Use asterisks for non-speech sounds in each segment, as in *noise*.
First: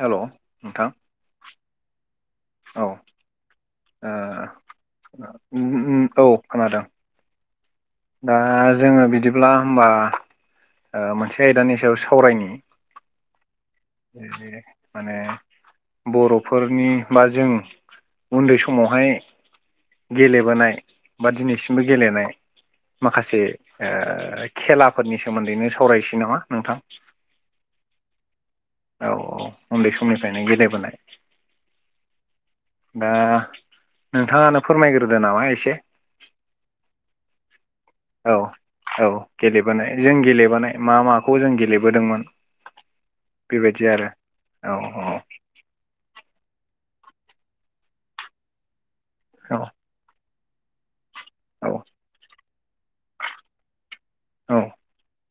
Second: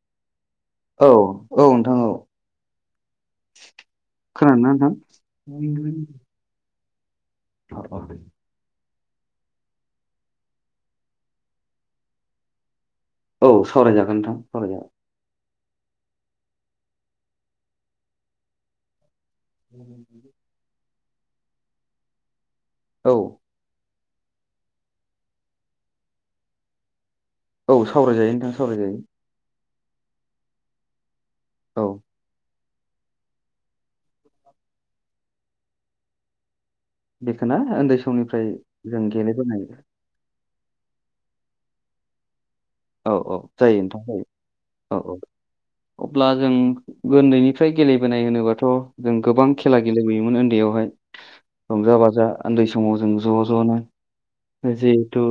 हेल' नोंथां औ औ नोंथां औ औ ओ खोनादोंना ओ उम नोंथां? उम औ खोनादों। दा जोङो बिदिब्ला होमबा ओ मोनसे आयदानि सायाव सावरायनि। औ सावरायजागोन नोंथां सावरायजागोन। माने बर'फोरनि बा जों उन्दै समावहाय गेलेबोनाय *inaudible* बा दिनैसिमबो गेलेनाय औ माखासे ओ खेलाफोरनि सोमोन्दैनो सावरायसै नामा नोंथां? औ सावरायजायो नोंथां सावरायजायो। औ औ उन्दै समनिफ्रायनो गेलेबोनाय औ दा नोंथाङानो फोरमायग्रोदो नामा एसे। बेखौना उन्दै औ समनिफ्राय जों औ गेलेबोनाय जों गेलेबानाय मा माखौ जों गेलेबोदोंमोन? औ औ जायो बेबायदि नोंथां आरो जायो। औ ‌औ औ ब्ला जों ओन्दैनिफ्राय गेलेबोनाय होनोबाथ' जों गोबां औ खेला गेलेबोयोमोन ओन्दैयावहाय। रंजा बाजा ओन्दै समाव जों ज' ज'नो औ जिहेथु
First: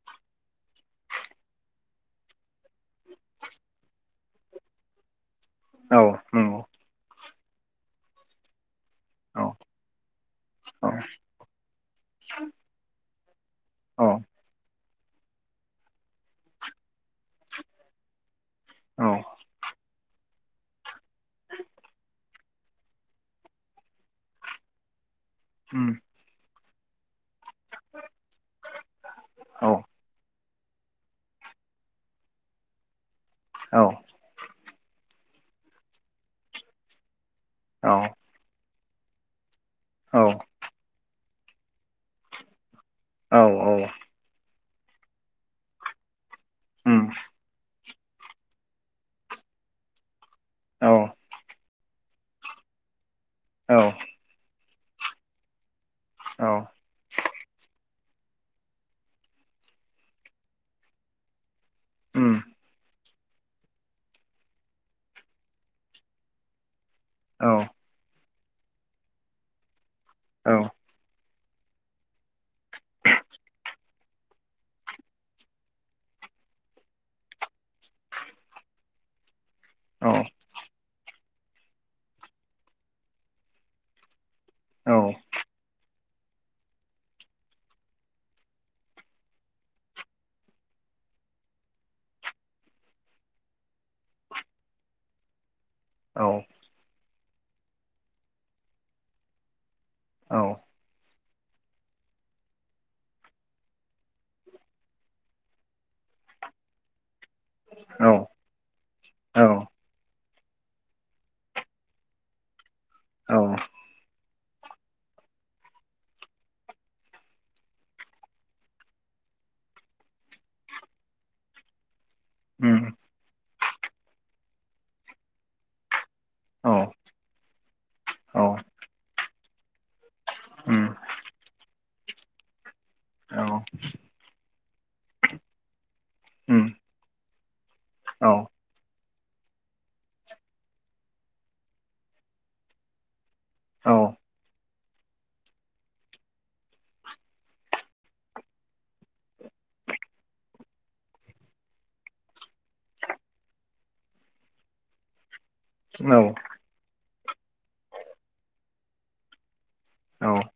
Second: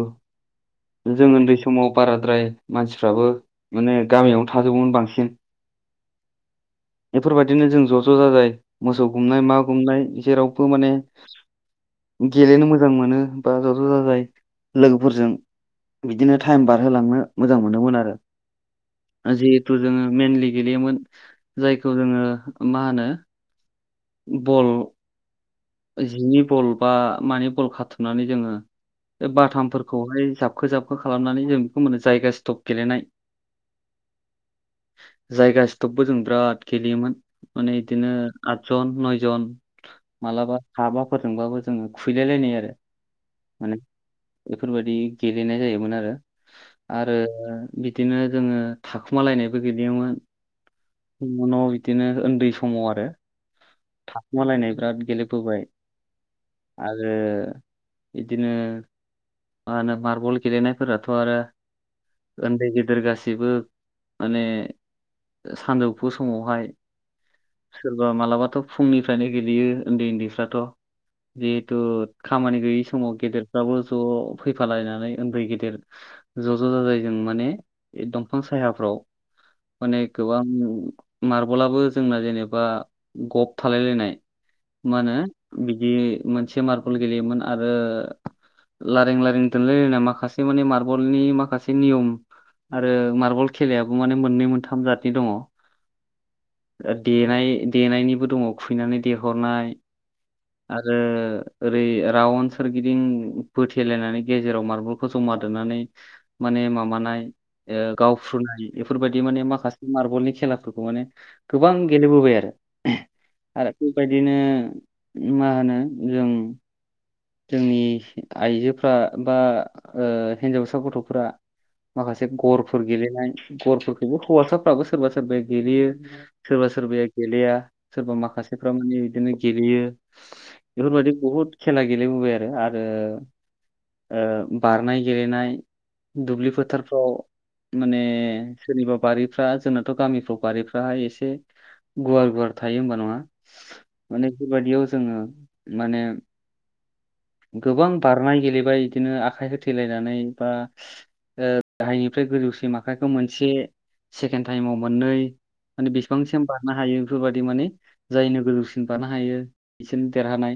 जों ओन्दै समाव बाराद्राय मानसिफ्राबो माने गामियावनो थाजोबमोन बांसिन। औ औ बेफोरबादिनो जों ज' ज' जाजाय मोसौ गुमनाय औ मा गुमनाय जेरावबो माने गेलेनो मोजां मोनो। बा ज' ज' अ' जाजाय लोगोफोरजों बिदिनो थाइम बारहोलांनो मोजां मोनोमोन आरो। औ औ जिहेथु जोङो मेनलि गेलेयोमोन जायखौ जोङो मा होनो बल उम जिनि बल बा मानि बल खाथुमनानै जोङो ए औ बाथामफोरखौहाय जाब खो जाबखो खालामनानै जों खो मोनो जायगा स्टप गेलेनाय। औ जायगा स्टपबो जों बिराद गेलेयोमोन। माने औ इदिनो आट जन, नयजन मालाबा हाबाफोरजोंबाबो जोङो खुयलाय लायनाय आरो। औ औ बेफोरबादि गेलेनाय जायोमोन आरो। उम आरो बिदिनो जोङो थाखुमालायनायबो गेलेयोमोन। औ *unintelligible* बिदिनो ओन्दै समाव आरो। औ थाखुमालायनाय बिराद गेलेबोबाय। औ आरो इदिनो मा होनो मार्बल गेलेनायफोराथ' आरो उम ओन्दै गेदेर गासैबो माने सानजौफु समावहाय औ औ सोरबा मालाबाथ' फुंनिफ्रायनो गेलेयो ओन्दै औ ओन्दैफ्राथ' जिहेथु खामानि गैयै समाव गेदेरफ्राबो ज' फैफालायनानै उन्दै गेदेर ज' ज' जाजाय जों माने दंफां सायाफ्राव *inaudible* माने गोबां मार्बलाबो जोंना जेनेबा गब थालायलायनाय मा होनो बिदि मोनसे मारबल गेलेयोमोन आरो लारें लारें दोनलायलायना माखासे माने मार्बलनि माखासे नियम आरो मार्बल खेलायाबो माने मोननै मोनथाम जाथि दङ। ओ औ देनायनिबो दङ खैनानै देहरनाय आरो ओरै रावन सोरगिदिं बोथेलायनानै गेजेराव मार्बलखौ जमा दोननानै माने माबानाय ओ औ गावफ्रुनाय बेफोरबायदि औ माने उम माखासे मारबलनि खेलाफोरखौ माने गोबां गेलेबोबाय आरो। औ आरो बेबायदिनो मा होनो जों जोंनि आइजोफ्रा बा ओ हिनजावसा गथ'फोरा माखासे उम गरफोर औ उम गेलेनाय। गरफोरखौबो हौवासाफ्राबो सोरबा सोरबाया गेलेयो। सोरबा औ सोरबाया गेलेया सोरबा औ माखासेफ्रा माने बिदिनो गेलेयो। बेफोरबायदि बहुद खेला गेलेबोबाय आरो। औ औ आरो ओ बारनाय गेलेनाय दुब्लि फोथारफ्राव माने सोरनिबा बारि फ्रा जोंनाथ' गामिफ्राव बारिफ्राहाय एसे गुवार गुवार थायो होमबा नङा माने बेबादियाव जोङो माने गोबां बारनाय गेलेबाय बिदिनो आखाइ हो- थेलायनानै बा ओ गाहायनिफ्राय गोजौसि आखाइखौ मोनसे सेकेन्ड टाइमाव मोननै माने औ उम औ बेसेबांसिम बारनो हायो बेफोरबादि माने जायनो गोजौसिन बारनो हायो बिसोरनो देरहानाय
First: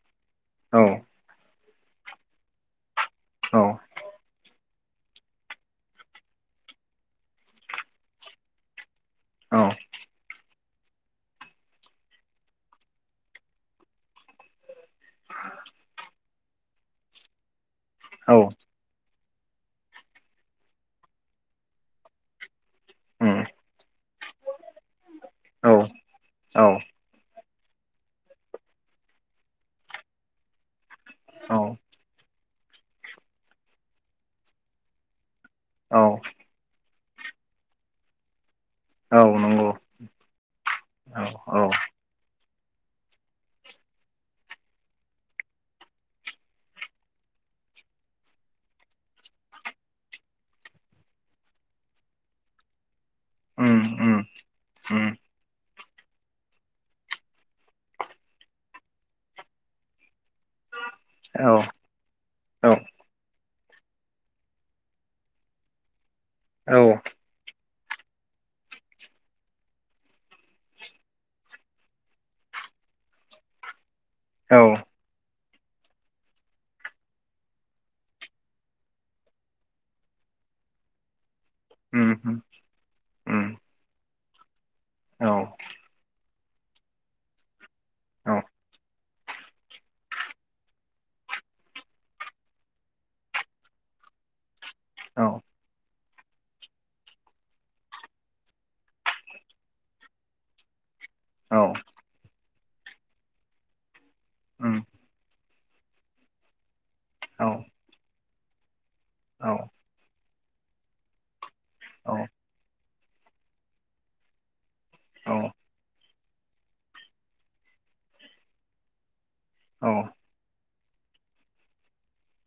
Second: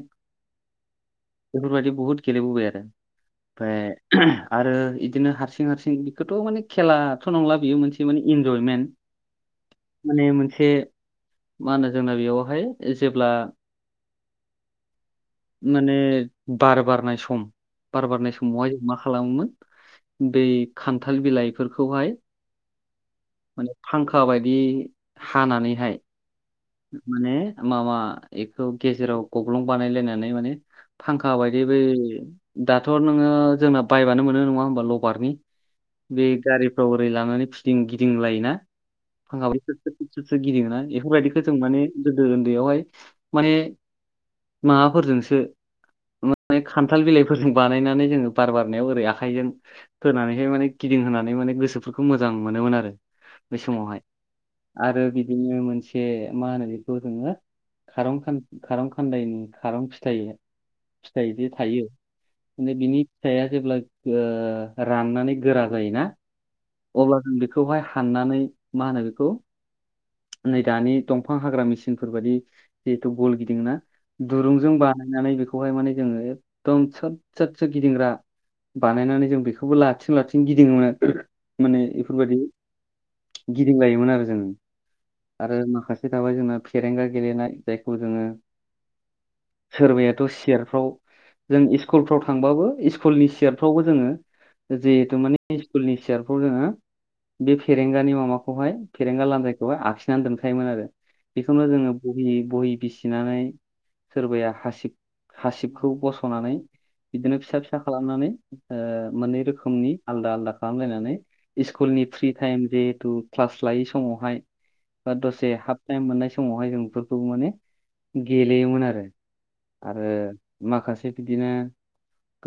बेफोरबायदि बहुद गेलेबोबाय आरो ओमफ्राय आरो इदिनो हारसिं हारसिं बेखौथ' माने खेलाथ' नंला बेयो मोनसे माने इनजयमेन्ट माने मोनसे मा होनो जोंना बेयावहाय ओ जेब्ला माने बार बारनाय सम, बार बारनाय समावहाय जों मा खालामोमोन बै खान्थाल बिलाइफोरखौहाय माने फांखा बायदि हानानैहाय माने माबा बेखौ गेजेराव गब्लं बानायलायनानै माने। फांखा बायदि बै दाथ' नोङो जोंना बायबानो मोनो नङा होम्बा लबारनि औ बे गारिफ्राव ओरै लानानै फिदिं गिदिंलायोना औ फांका नंगौ सोर सोर गिदिङोना बेफोरबायदि जों औ औ माने गोदो उन्दैयावहाय माने माबाफोरजोंसो मे खान्थाल बिलाइफोरजों बानायनानै जोङो बार बारनायाव ओरै आखाइजों होनानैहाय माने गि दिंहोनानै माने गोसोफोरखौ मोजां मोनोमोन आरो बे उम समावहाय। उम आरो उम बिदिनो मोनसे बे मा होनो बेखौ जोङो खार खान खारं खान्दायनि खारं फिथाइया फिथाइ दि औ थायो माने औ बिनि फिथिइया जेब्ला राननानै गोरा जायोना औ अब्ला जों बेखौहाय हाननानै मा होनो बेखौ नै दानि दंफां हाग्रा मेचिनफोर बायदि जिहेथु बल गिदिङोना औ दुरुंजों बानायनानै बेखौहाय माने जोङो एकदम सोद सोद गिदिंग्रा बानायनानै जों बेखौबो लाथिं लाथिं गिदिङोमोन माने ओम बेफोरबायदि होम गिदिंलायोमोन आरो जों औ आरो माखासे थाबाय जोंङो फेरेंगा गेलेनाय जायखौ जोङो औ सोरबायाथ' सियारफ्राव जों इस्कुलफ्राव थांबाबो इस्कुलनि सियारफ्रावबो जोङो जिहेतु औ माने इस्कुलनि सियारफ्राव जोङो बे फेरेंगानि माबाखौहाय फेरेंगा लान्दायखौहाय आखिनानै दोनखायोमोन आरो। औ बेखौनो जोङो बहि बहि बिसिनानै सोरबाया उम हासिब हासिबखौ बस'नानै बिदिनो औ फिसा फिसा खालामनानै ओ मोननै औ रोखोमनि आलदा आलदा खालामलायनानै इस्कुलनि औ फ्रि टाइम जिहेतु क्लास लायै समावहाय बा औ दसे हाफ टाइम मोननाय समावहाय जों बेफोरखौ माने गेलेयोमोन आरो आरो औ माखासे बिदिनो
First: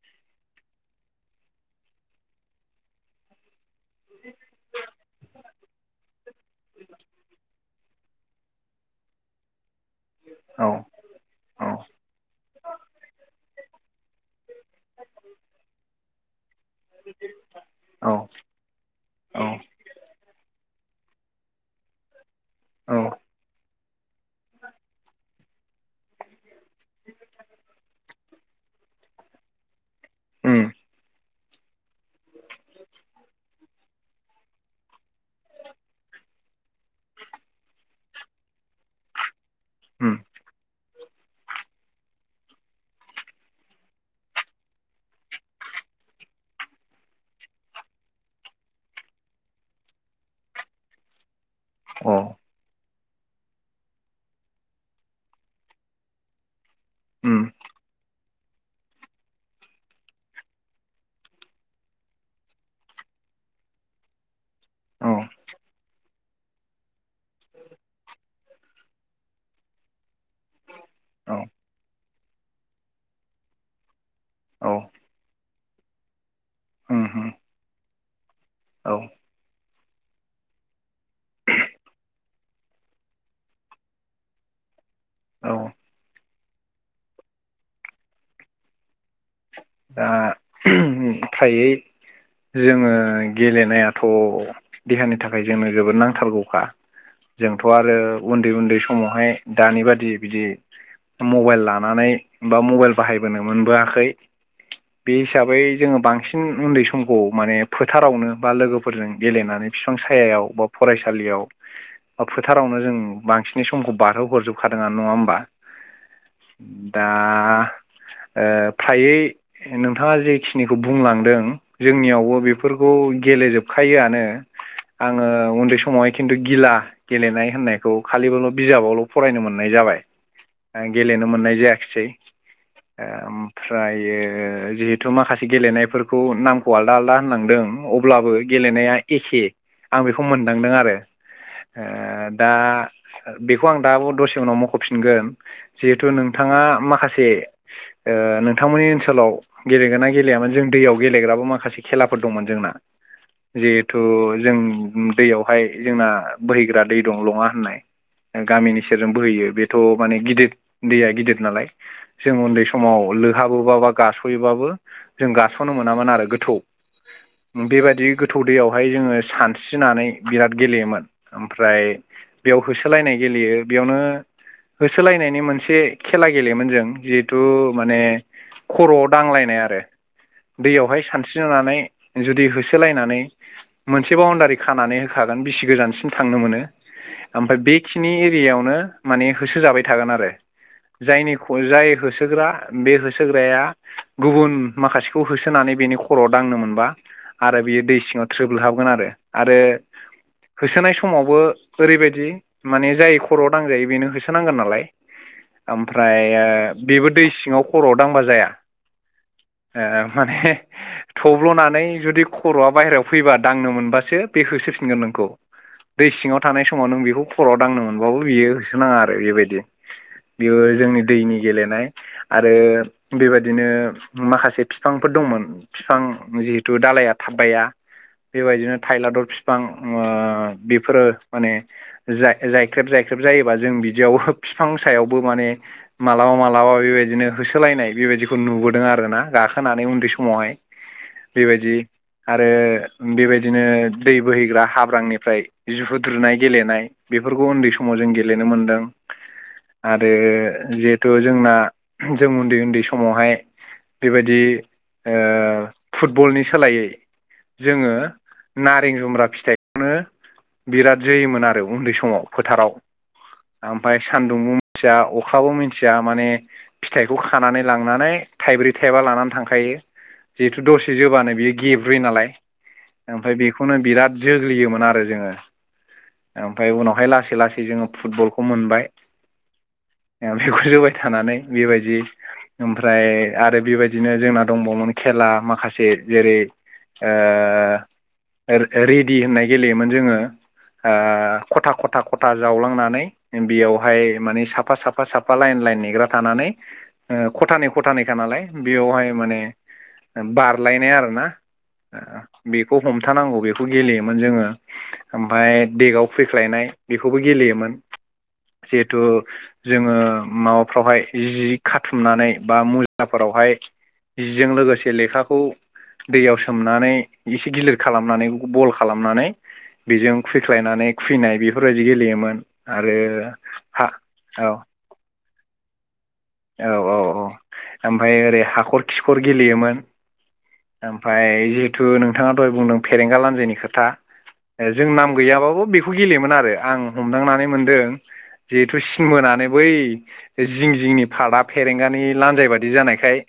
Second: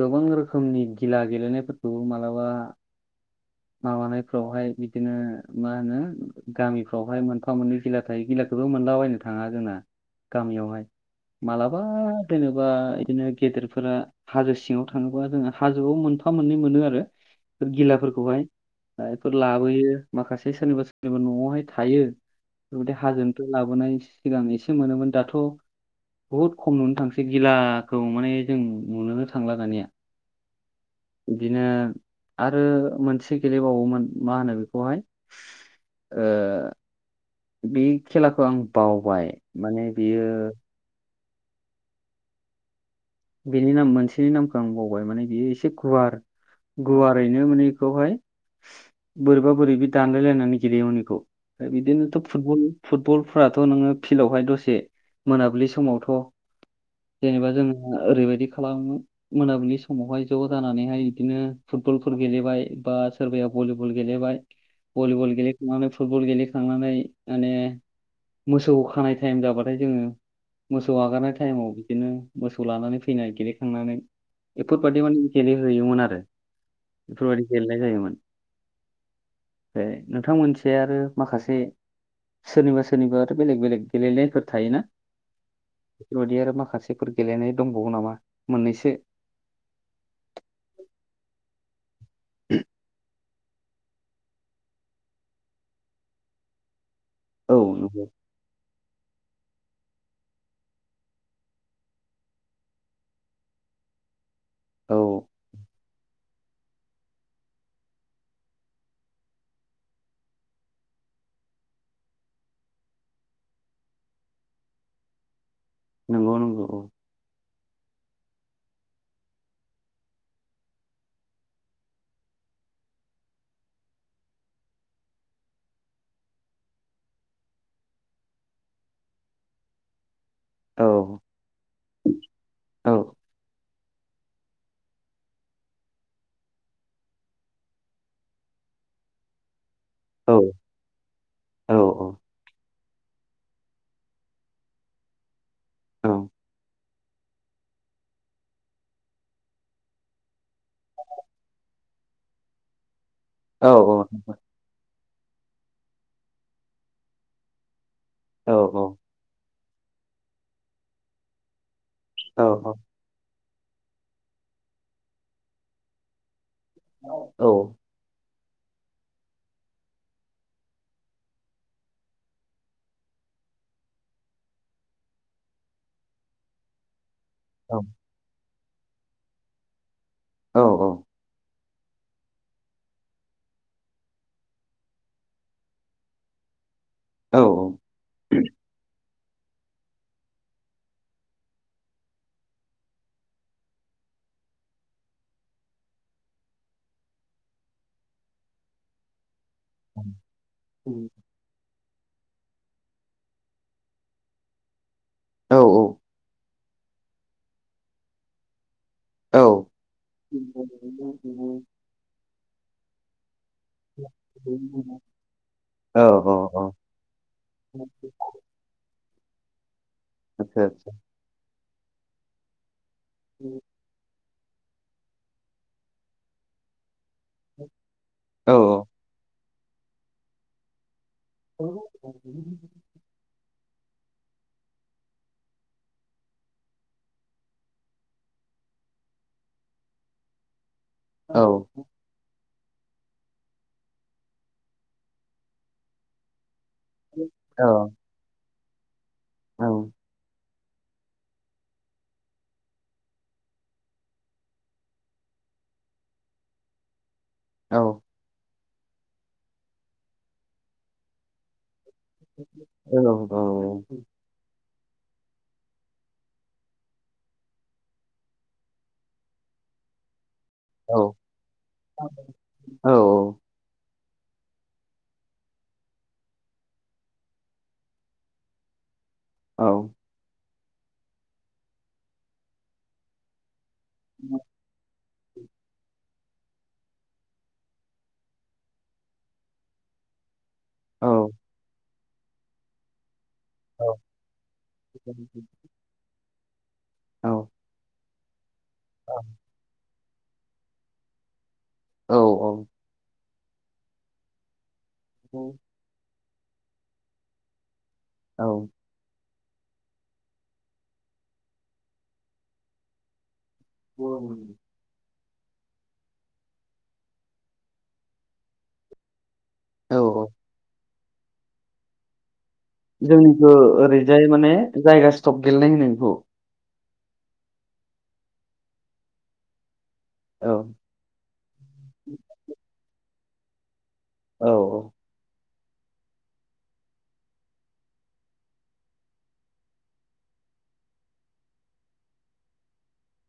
गोबां रोखोमनि गिला गेलेनायफोरखौबो मालाबा माबानायफोरावहाय बिदिनो मा होनो गामिफ्रावहाय मोनफा मोननै गिला थायो गिलाखौ बो मोनलाबायनो थाङा जोंना गामियावहाय मालाबा दोङोबा बिदिनो गेदेरफोरा हाजो सिङाव थाङोबा जोङो हाजोआव मोन मोनफा मोननै मोनो आरो गिलाफोरखौहाय आं इफोर औ लाबोयो माखासे सोरनिबा सोरनिबा न'आवहाय थायो बेबादि औ हाजोनिफ्राय लाबोनायनि सिगां एसे मोनोमोन दाथ' बहुद खम नुनो थांसै गिलाखौ माने जों नुनोनो थांला दानिया उम बिदिनो आरो मोनसे गेलेबावोमोन मा होनो बेखौहाय ओ बे खेलाखौ आं बावबाय माने उम बियो बिनि नाम मोनसेनि नामखौ आं बावबाय माने बियो एसे गुवार गुवारैनो माने बेखौहाय बोरैबा-बोरैबि दानलायलायनानै गेलदेयोमोन बेखौ अ बिदिनोथ' फुटबल फुटबलफ्राथ' नोङो फिलआवहाय दसे मोनाबिलि समावथ' उम जेनेबा जों ओरैबायदि खालामो मोन मोनाबिलि समावहाय ज' जानानैहाय बिदिनो फुटबलफोर गेलेबाय बा सोरबाया भलिबल गेलेबाय औ भलिबल गेलेखांनानै फुटबल गेलेखांनानै माने मोसौ खानाय टाइम जाबाथाय जोङो मोसौ हगारनाय औ टाइमाव बिदिनो मोसौ लानानै फैनाय गेलेखांनानै औ एफोरबायदि माने गेलेहैयोमोन आरो उम उम एफोरबायदि गेलेनाय जायोमोन औ नोंथां मोनसे आरो माखासे सोरनिबा सोरनिबा आरो बेलेग- बेलेग गेलेनायफोर थायोना औ बेफोरबायदि आरो माखासेफोर गेलेनाय दंबावो नामा मोननैसो? दा फ्रायै जोङो गेलेनायाथ' देहानि थाखाय जोंनो जोबोद नांथारगौखा औ जोंथ' आरो नंगौ उन्दै उन्दै समावहाय दानि बादि बिदि मबाइल लानानै बा मबाइल बाहायबोनो मोनबोआखै बे औ हिसाबै जोङो बांसिन उन्दै समखौ माने फोथारावनो बा लोगोफोरजों गेलेनानै बिफां सायायाव बा फरायसालियाव फोथारावनो जों बांसिनै समखौ बारहोहरजोबखादोङानो नङा होमबा नंगौ नंगौ दा! ओ फ्रायै नोंथाङा जेखिनिखौ बुंलांदों जोंनियावबो बेफोरखौ गेलेजोबखायोआनो आङो उन्दै समावहाय खिन्थु गिला गेलेनाय होननायखौ खालिबोल' बिजाबावल' फरायनो मोननाय जा जाबाय औ आं गेलेनो मोननाय जायाखिसै औ ओमफ्रायो जिहेथु माखासे गेलेनायफोरखौ नामखौ आलदा आलदा होनलांदों अब्लाबो गेलेनाया एखे आं बेखौ औ मोनदांदों आरो औ ओ दा बेखौ आं दाबो दसे उनाव मख'फिनगोन जिहेथु औ नोंथाङा माखासे ओ ओ नोंथांमोननि ओनसोलाव गेलेगोना गेलेयामोन जों दैयाव गेलेग्राबो माखासे खेलाफोर दंमोन जोंना औ जिहेथु जों दैयाव ओमफाय जोंना बोहैग्रा दै दं लङा होननाय औ औ गामिनि सेरजों बोहैयो बे थ' माने गिदिर दैया गिदिर नालाय जों औ उन्दै समाव लोंहाबो बा गास''योबाबो जों गास'नो मोनामोन आरो गोथौ बेबायदि थौ दैयावहाय जोङो सानस्रिनानै बिराद गेलेयोमोन ओमफ्राय बेयाव होसोलायनाय गे लेयो बेयावनो होसोलायनायनि मोनसे खेला गेलेयोमोन जों जि थु माने खर'आव दांलायनाय आरो औ दैयावहाय सानस्रिनानै जुदि होसोलायनानै मोनसे बाउनडारि खानानै होखागोन बिसि गोजानसिम थांनो मोनो ओमफ्राय बेखिनि एरियायावनो माने होसोजाबाय थागोन आरो जायनिखौ जाय होसोग्रा बे होसो ग्राया गुबुन माखासेखौ होसोनानै बेनि खर'आव दांनो मोनबा आरो बियो दै सिङाव थ थ्रोब हाबगोन आरो-आरो होसोनाय समावबो ओरैबायदि माने जाय खर'आव दांजायो बेनो होसोनांगोन नालाय ओमफ्राय आ बेबो दै सिङाव खर'आव दांबा जाया ओ माने थब्ल'नानै जुदि खर'आ बाहेरायाव फैबा दांनो मोनबासो बे होसोफिनगोन नोंखौ। दै औ सिङाव थानाय समाव नों बेखौ खर'आव दांनो मोनबाबो बियो होसोनाङा आरो ओरैबायदि बेयो आतसा आतसा जोंनि दैनि गेलेनाय आरो बेबायदिनो माखासे बिफांफोर दंमोन बिफां जिहेथु दालाइया थाब बाया औ बेबायदिनो थायलाद' बिफां बेफोरो माने औ जाय-जायख्रेब-जायख्रेब जायो जों बिदियावबो बिफां सायावबो माने मालाबा मालाबा बेबायदिनो होसोलायनाय बेबायदिखौ नुबोदों आरोना गाखोनानै उन्दै समावहाय औ बेबायदि आरो आरो बेबायदिनो दै बोहैग्रा हाब्रांनिफ्राय जुहुद्रुनाय गेलेनाय बेफोरखौ उन्दै समाव जों गेलेनो मोनदों आरो जिहेथु जोंना जों उन्दै-उन्दै सम समावहाय बेबायदि ओ फुटबलनि सोलायै जोङो नारें जुमब्रा फिथाइखौनो बिराद जोयोमोन आरो उन्दै स माव फोथाराव ओमफ्राय सान्दुं मिथिया अखाबो मिथिया माने फिथाइखौ खानानै लांनानै थाइब्रै थाइबा लानानै थांखायो। जिहेथु दसे जोबानो बियो गेब्रुयो नालाय ओमफ्राय बेखौनो बिराद जोग्लियोमोन आरो जोङो ओमफ्राय उनावहाय लासै लासै जोङो फुटबलखौ मोनबाय औ बेखौ जोबाय थानानै बेबायदि ओमफ्राय आरो बेबायदिनो जोंना दंबावोमोन खेला माखासे जेरै ओ रे-रेडि होननाय गेलेयोमोन जोङो ओ खथा-खथा-खथा जावलांनानै बेयावहाय माने साफा-साफा-साफा लाइन-लाइन नेग्रा थानानै ओ खथानै खथानैखा नालाय बेयावहाय माने बारलायनाय आरोना बेखौ हमथानांगौ बेखौ गेलेयोमोन जोङो ओमफ्राय देगाव खुयख्लायनाय बेखौबो गेलेयोमोन औ जिहेथु जोङो माबाफ्रावहाय जि खाथुमनानै बा मुजाफोरावहाय औ जिजों लोगोसे लेखाखौ खौ दैयाव सोमनानै एसे गिलिर खालामनानै बेखौ बल खालामनानै बेजों औ खुइख्लायनानै खुयनाय बेफोरबायदि गेलेयोमोन आरो जोंनिखौ हा ओरैजाय औ माने जायगा स्टप गेलेनाय होनो बेखौ औ-औ-औ ओमफ्राय ओरै हाखर-खिखर गेलेयोमोन बेखौ ओमफाय जिहेथु नोंथाङाथ' दहाय बुंदों फेरेंगा लान्जायनि खोथा औ जों नाम गैयाबाबो बेखौ गेलेयोमोन आरो आं हमदांनानै मोनदों जिहेथु सिन मोनानै बै जिं जिंनि फार्तआ फेरेंगानि लान्जाय बादि जानायखाय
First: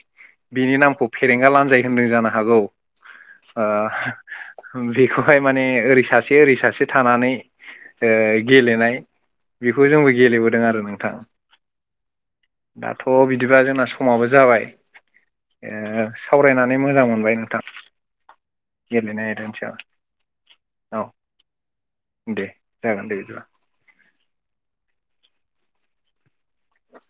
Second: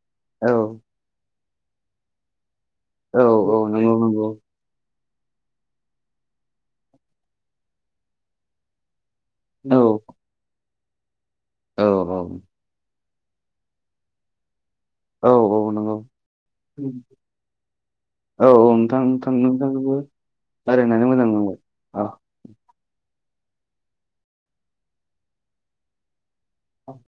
औ बिनि नामखौ फेरेंगा लानजाय होनदों जानो हागौ औ ओ औ नंगौ नंगौ बेखौहाय माने ओरै सासे ओरै सासे थानानै ओ गेलेनाय औ बेखौ जोंबो गेलेबोदों आरो नोंथां औ औ दाथ' बिदिबा जोंना समाबो जाबाय औ औ नंगौ ओ सावरायना मोजां मोनबाय नोंथां आं गेलेनाय आयदानि सायाव नोंथांजोंबो औ रायलायनानै मोजां नांबाय अ दे जागोन दे बिदिबा औ